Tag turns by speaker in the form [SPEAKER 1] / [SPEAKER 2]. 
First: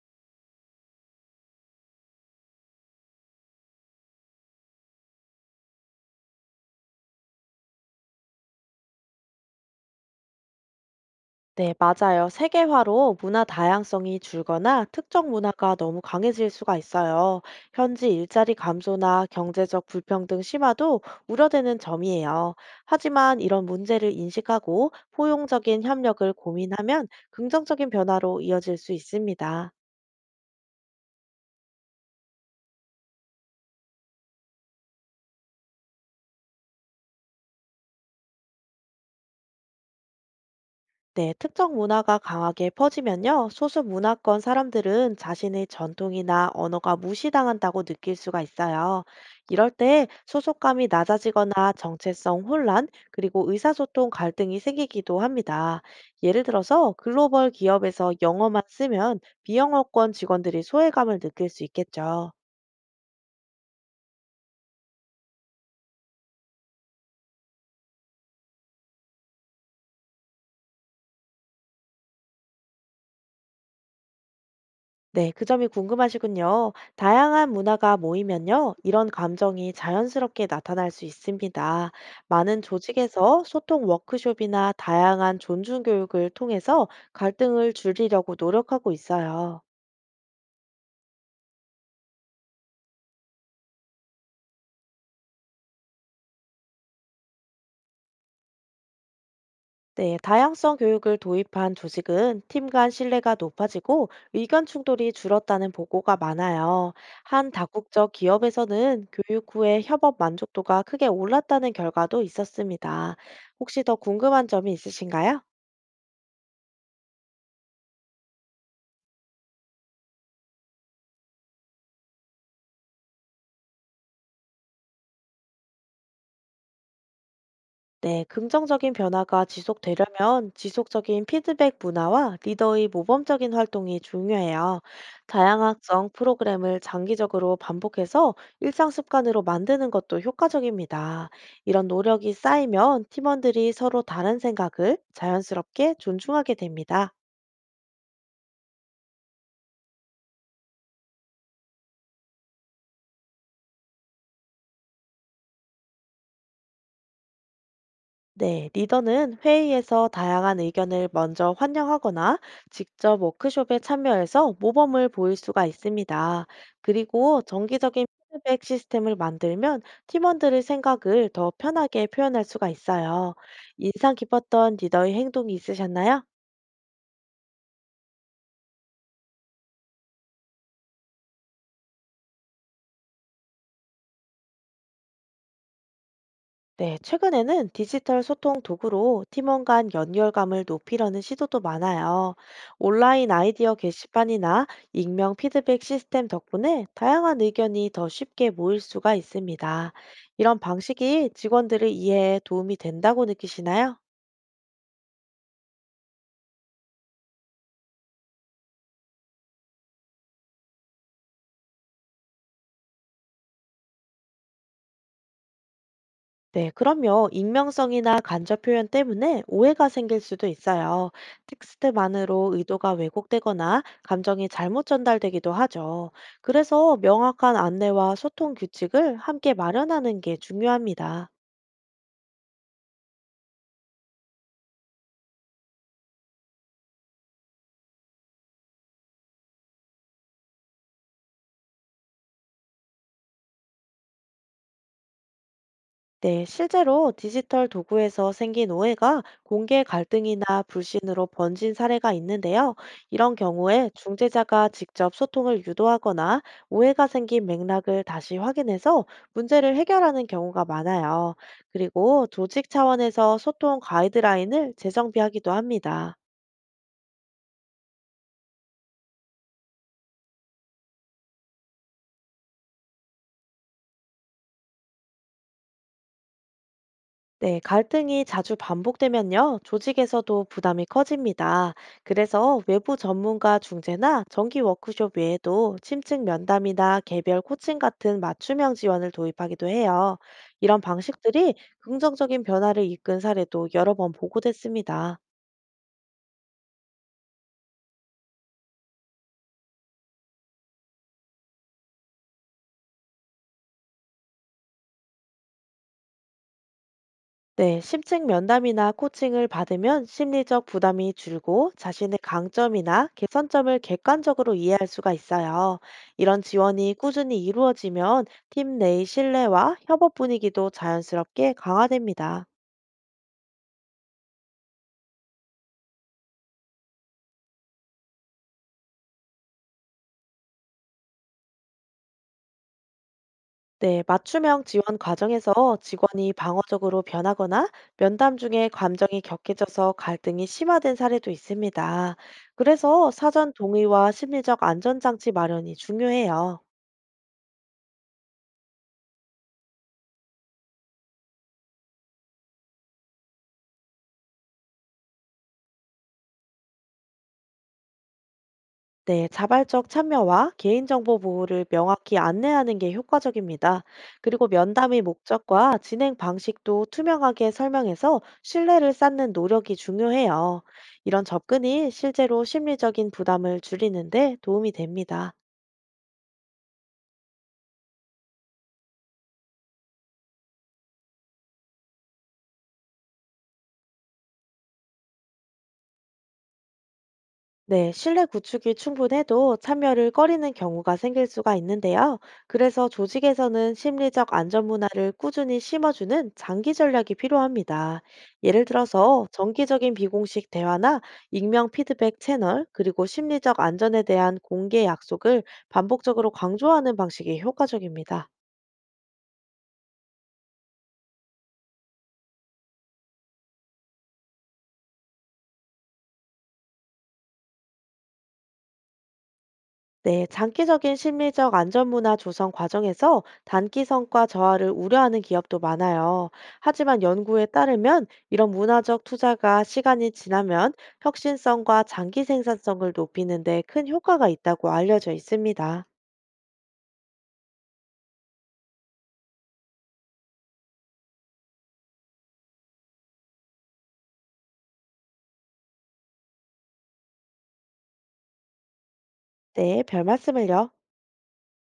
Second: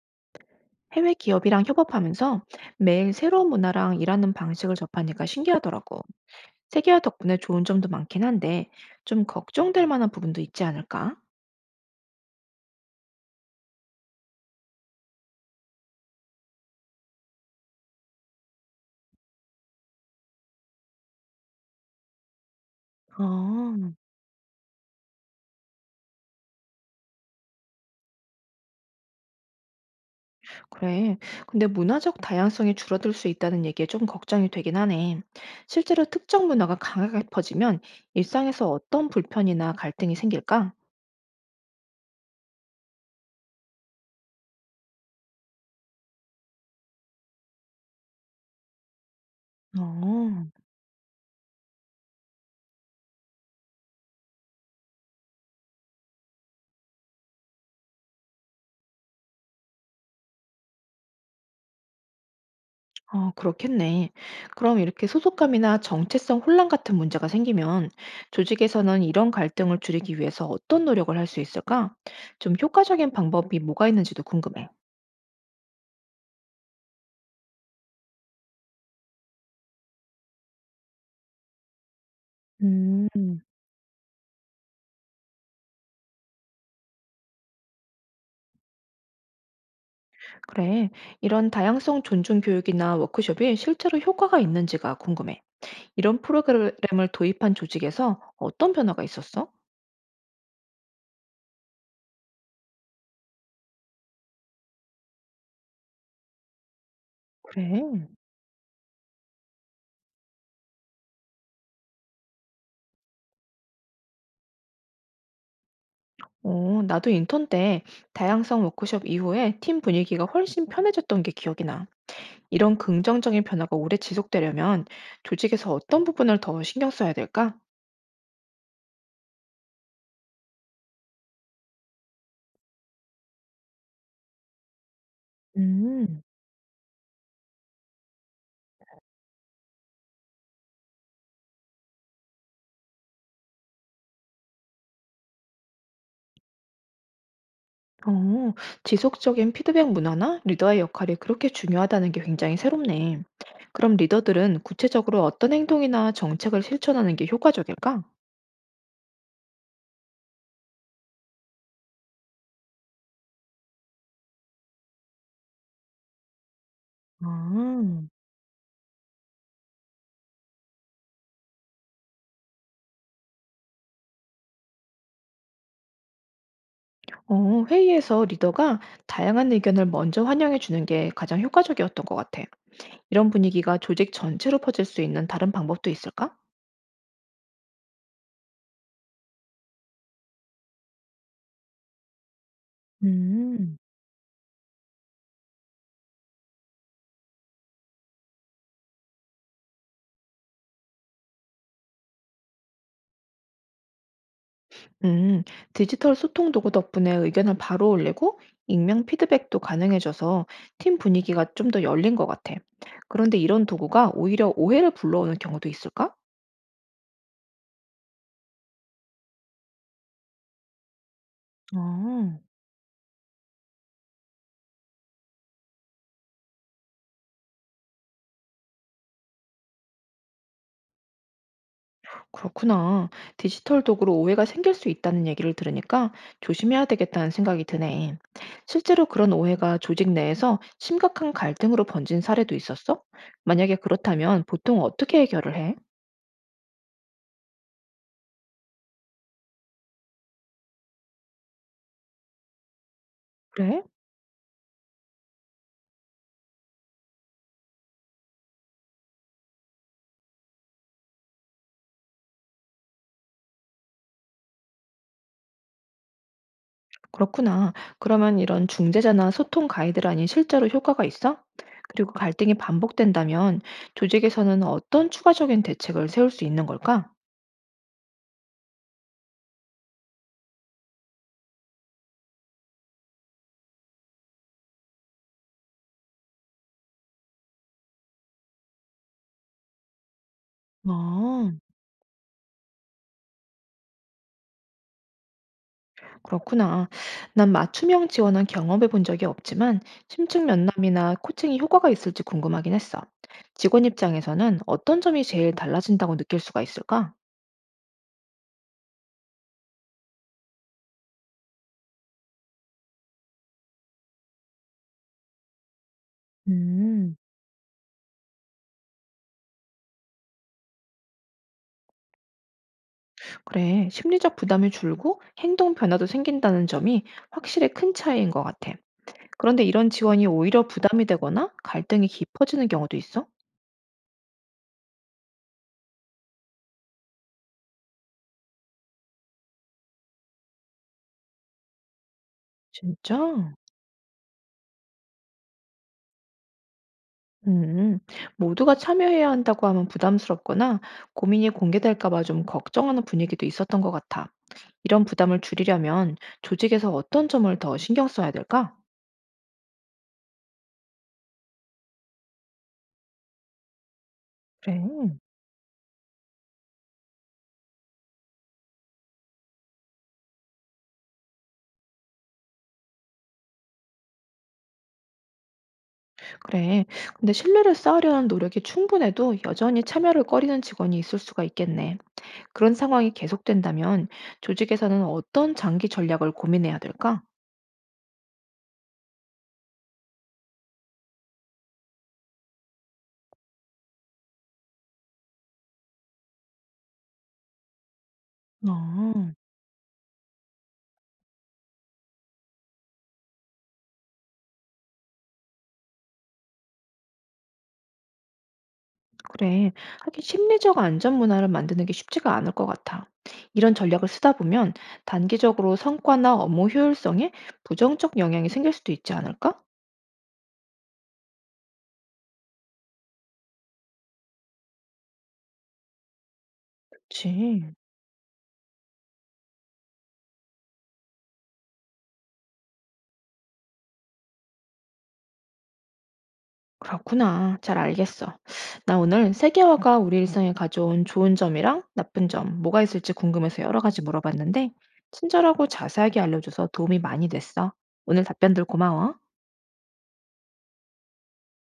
[SPEAKER 1] 해외 기업이랑 협업하면서 매일 새로운 문화랑 일하는 방식을 접하니까 신기하더라고. 세계화 덕분에 좋은 점도 많긴 한데 좀 걱정될 만한 부분도 있지 않을까?
[SPEAKER 2] 네, 맞아요. 세계화로 문화 다양성이 줄거나 특정 문화가 너무 강해질 수가 있어요. 현지 일자리 감소나 경제적 불평등 심화도 우려되는 점이에요. 하지만 이런
[SPEAKER 1] 아,
[SPEAKER 2] 문제를 인식하고 포용적인 협력을 고민하면 긍정적인 변화로 이어질 수 있습니다.
[SPEAKER 1] 그래. 근데 문화적 다양성이 줄어들 수 있다는 얘기에 좀 걱정이 되긴 하네. 실제로 특정 문화가 강하게 퍼지면 일상에서 어떤 불편이나 갈등이 생길까?
[SPEAKER 2] 네, 특정 문화가 강하게 퍼지면요, 소수 문화권 사람들은 자신의 전통이나 언어가 무시당한다고 느낄 수가 있어요. 이럴 때
[SPEAKER 1] 어.
[SPEAKER 2] 소속감이 낮아지거나 정체성 혼란, 그리고 의사소통 갈등이 생기기도 합니다. 예를 들어서 글로벌 기업에서 영어만 쓰면 비영어권 직원들이 소외감을 느낄 수 있겠죠.
[SPEAKER 1] 어, 그렇겠네. 그럼 이렇게 소속감이나 정체성 혼란 같은 문제가 생기면 조직에서는 이런 갈등을 줄이기 위해서 어떤 노력을 할 수 있을까? 좀 효과적인 방법이 뭐가 있는지도 궁금해.
[SPEAKER 2] 네, 그 점이 궁금하시군요. 다양한 문화가 모이면요, 이런 감정이 자연스럽게 나타날 수 있습니다. 많은
[SPEAKER 1] 음,
[SPEAKER 2] 조직에서 소통 워크숍이나 다양한 존중 교육을 통해서 갈등을 줄이려고 노력하고 있어요.
[SPEAKER 1] 그래. 이런 다양성 존중 교육이나 워크숍이 실제로 효과가 있는지가 궁금해. 이런 프로그램을 도입한 조직에서 어떤 변화가 있었어?
[SPEAKER 2] 네, 다양성 교육을 도입한 조직은 팀 간 신뢰가 높아지고 의견 충돌이 줄었다는 보고가 많아요. 한
[SPEAKER 1] 그래.
[SPEAKER 2] 다국적 기업에서는 교육 후에 협업 만족도가 크게 올랐다는 결과도 있었습니다. 혹시 더 궁금한 점이 있으신가요?
[SPEAKER 1] 어, 나도 인턴 때 다양성 워크숍 이후에 팀 분위기가 훨씬 편해졌던 게 기억이 나. 이런 긍정적인 변화가 오래 지속되려면 조직에서 어떤 부분을 더 신경 써야 될까?
[SPEAKER 2] 네, 긍정적인 변화가 지속되려면 지속적인 피드백 문화와 리더의 모범적인 활동이 중요해요. 다양학성
[SPEAKER 1] 음,
[SPEAKER 2] 프로그램을 장기적으로 반복해서 일상 습관으로 만드는 것도 효과적입니다. 이런 노력이 쌓이면 팀원들이 서로 다른 생각을 자연스럽게 존중하게 됩니다.
[SPEAKER 1] 어, 지속적인 피드백 문화나 리더의 역할이 그렇게 중요하다는 게 굉장히 새롭네. 그럼 리더들은 구체적으로 어떤 행동이나 정책을 실천하는 게 효과적일까?
[SPEAKER 2] 네, 리더는 회의에서 다양한 의견을 먼저 환영하거나 직접 워크숍에 참여해서 모범을 보일 수가 있습니다. 그리고
[SPEAKER 1] 아,
[SPEAKER 2] 정기적인 피드백 시스템을 만들면 팀원들의 생각을 더 편하게 표현할 수가 있어요. 인상 깊었던 리더의 행동이 있으셨나요?
[SPEAKER 1] 어, 회의에서 리더가 다양한 의견을 먼저 환영해 주는 게 가장 효과적이었던 것 같아. 이런 분위기가 조직 전체로 퍼질 수 있는 다른 방법도 있을까?
[SPEAKER 2] 네, 최근에는 디지털 소통 도구로 팀원 간 연결감을 높이려는 시도도 많아요. 온라인 아이디어
[SPEAKER 1] 음.
[SPEAKER 2] 게시판이나 익명 피드백 시스템 덕분에 다양한 의견이 더 쉽게 모일 수가 있습니다. 이런 방식이 직원들을 이해에 도움이 된다고 느끼시나요?
[SPEAKER 1] 음, 디지털 소통 도구 덕분에 의견을 바로 올리고 익명 피드백도 가능해져서 팀 분위기가 좀 더 열린 것 같아. 그런데 이런 도구가 오히려 오해를 불러오는 경우도 있을까?
[SPEAKER 2] 네, 그럼요. 익명성이나 간접 표현 때문에 오해가 생길 수도 있어요.
[SPEAKER 1] 아,
[SPEAKER 2] 텍스트만으로 의도가 왜곡되거나 감정이 잘못 전달되기도 하죠. 그래서 명확한 안내와 소통 규칙을 함께 마련하는 게 중요합니다.
[SPEAKER 1] 그렇구나. 디지털 도구로 오해가 생길 수 있다는 얘기를 들으니까 조심해야 되겠다는 생각이 드네. 실제로 그런 오해가 조직 내에서 심각한 갈등으로 번진 사례도 있었어? 만약에 그렇다면 보통 어떻게 해결을 해?
[SPEAKER 2] 네, 실제로 디지털 도구에서 생긴 오해가 공개 갈등이나 불신으로 번진 사례가 있는데요. 이런
[SPEAKER 1] 그래?
[SPEAKER 2] 경우에 중재자가 직접 소통을 유도하거나 오해가 생긴 맥락을 다시 확인해서 문제를 해결하는 경우가 많아요. 그리고 조직 차원에서 소통 가이드라인을 재정비하기도 합니다.
[SPEAKER 1] 그렇구나. 그러면 이런 중재자나 소통 가이드라인이 실제로 효과가 있어? 그리고 갈등이 반복된다면 조직에서는 어떤 추가적인 대책을 세울 수 있는 걸까?
[SPEAKER 2] 네, 갈등이 자주 반복되면요, 조직에서도 부담이 커집니다. 그래서 외부 전문가 중재나 정기 워크숍 외에도 심층 면담이나 개별 코칭 같은 맞춤형 지원을 도입하기도 해요. 이런
[SPEAKER 1] 아,
[SPEAKER 2] 방식들이 긍정적인 변화를 이끈 사례도 여러 번 보고됐습니다.
[SPEAKER 1] 그렇구나. 난 맞춤형 지원은 경험해 본 적이 없지만 심층 면담이나 코칭이 효과가 있을지 궁금하긴 했어. 직원 입장에서는 어떤 점이 제일 달라진다고 느낄 수가 있을까?
[SPEAKER 2] 네, 심층 면담이나 코칭을 받으면 심리적 부담이 줄고 자신의 강점이나 개선점을 객관적으로 이해할 수가 있어요. 이런 지원이
[SPEAKER 1] 음,
[SPEAKER 2] 꾸준히 이루어지면 팀 내의 신뢰와 협업 분위기도 자연스럽게 강화됩니다.
[SPEAKER 1] 그래. 심리적 부담이 줄고 행동 변화도 생긴다는 점이 확실히 큰 차이인 것 같아. 그런데 이런 지원이 오히려 부담이 되거나 갈등이 깊어지는 경우도 있어?
[SPEAKER 2] 네, 맞춤형 지원 과정에서 직원이 방어적으로 변하거나 면담 중에 감정이 격해져서 갈등이 심화된 사례도 있습니다. 그래서
[SPEAKER 1] 진짜?
[SPEAKER 2] 사전 동의와 심리적 안전장치 마련이 중요해요.
[SPEAKER 1] 음, 모두가 참여해야 한다고 하면 부담스럽거나 고민이 공개될까 봐 좀 걱정하는 분위기도 있었던 것 같아. 이런 부담을 줄이려면 조직에서 어떤 점을 더 신경 써야 될까?
[SPEAKER 2] 네, 자발적 참여와 개인정보 보호를 명확히 안내하는 게 효과적입니다. 그리고
[SPEAKER 1] 그래.
[SPEAKER 2] 면담의 목적과 진행 방식도 투명하게 설명해서 신뢰를 쌓는 노력이 중요해요. 이런 접근이 실제로 심리적인 부담을 줄이는데 도움이 됩니다.
[SPEAKER 1] 그래. 근데 신뢰를 쌓으려는 노력이 충분해도 여전히 참여를 꺼리는 직원이 있을 수가 있겠네. 그런 상황이 계속된다면 조직에서는 어떤 장기 전략을 고민해야 될까?
[SPEAKER 2] 네, 신뢰 구축이 충분해도 참여를 꺼리는 경우가 생길 수가 있는데요. 그래서 조직에서는 심리적 안전 문화를 꾸준히 심어주는 장기 전략이 필요합니다. 예를 들어서
[SPEAKER 1] 어.
[SPEAKER 2] 정기적인 비공식 대화나 익명 피드백 채널, 그리고 심리적 안전에 대한 공개 약속을 반복적으로 강조하는 방식이 효과적입니다.
[SPEAKER 1] 그래. 하긴 심리적 안전 문화를 만드는 게 쉽지가 않을 것 같아. 이런 전략을 쓰다 보면 단기적으로 성과나 업무 효율성에 부정적 영향이 생길 수도 있지 않을까?
[SPEAKER 2] 네, 장기적인 심리적 안전문화 조성 과정에서 단기 성과 저하를 우려하는 기업도 많아요. 하지만 연구에
[SPEAKER 1] 그치.
[SPEAKER 2] 따르면 이런 문화적 투자가 시간이 지나면 혁신성과 장기 생산성을 높이는 데 큰 효과가 있다고 알려져 있습니다.
[SPEAKER 1] 그렇구나. 잘 알겠어. 나 오늘 세계화가 우리 일상에 가져온 좋은 점이랑 나쁜 점, 뭐가 있을지 궁금해서 여러 가지 물어봤는데, 친절하고 자세하게 알려줘서 도움이 많이 됐어. 오늘 답변들 고마워.
[SPEAKER 2] 네, 별 말씀을요.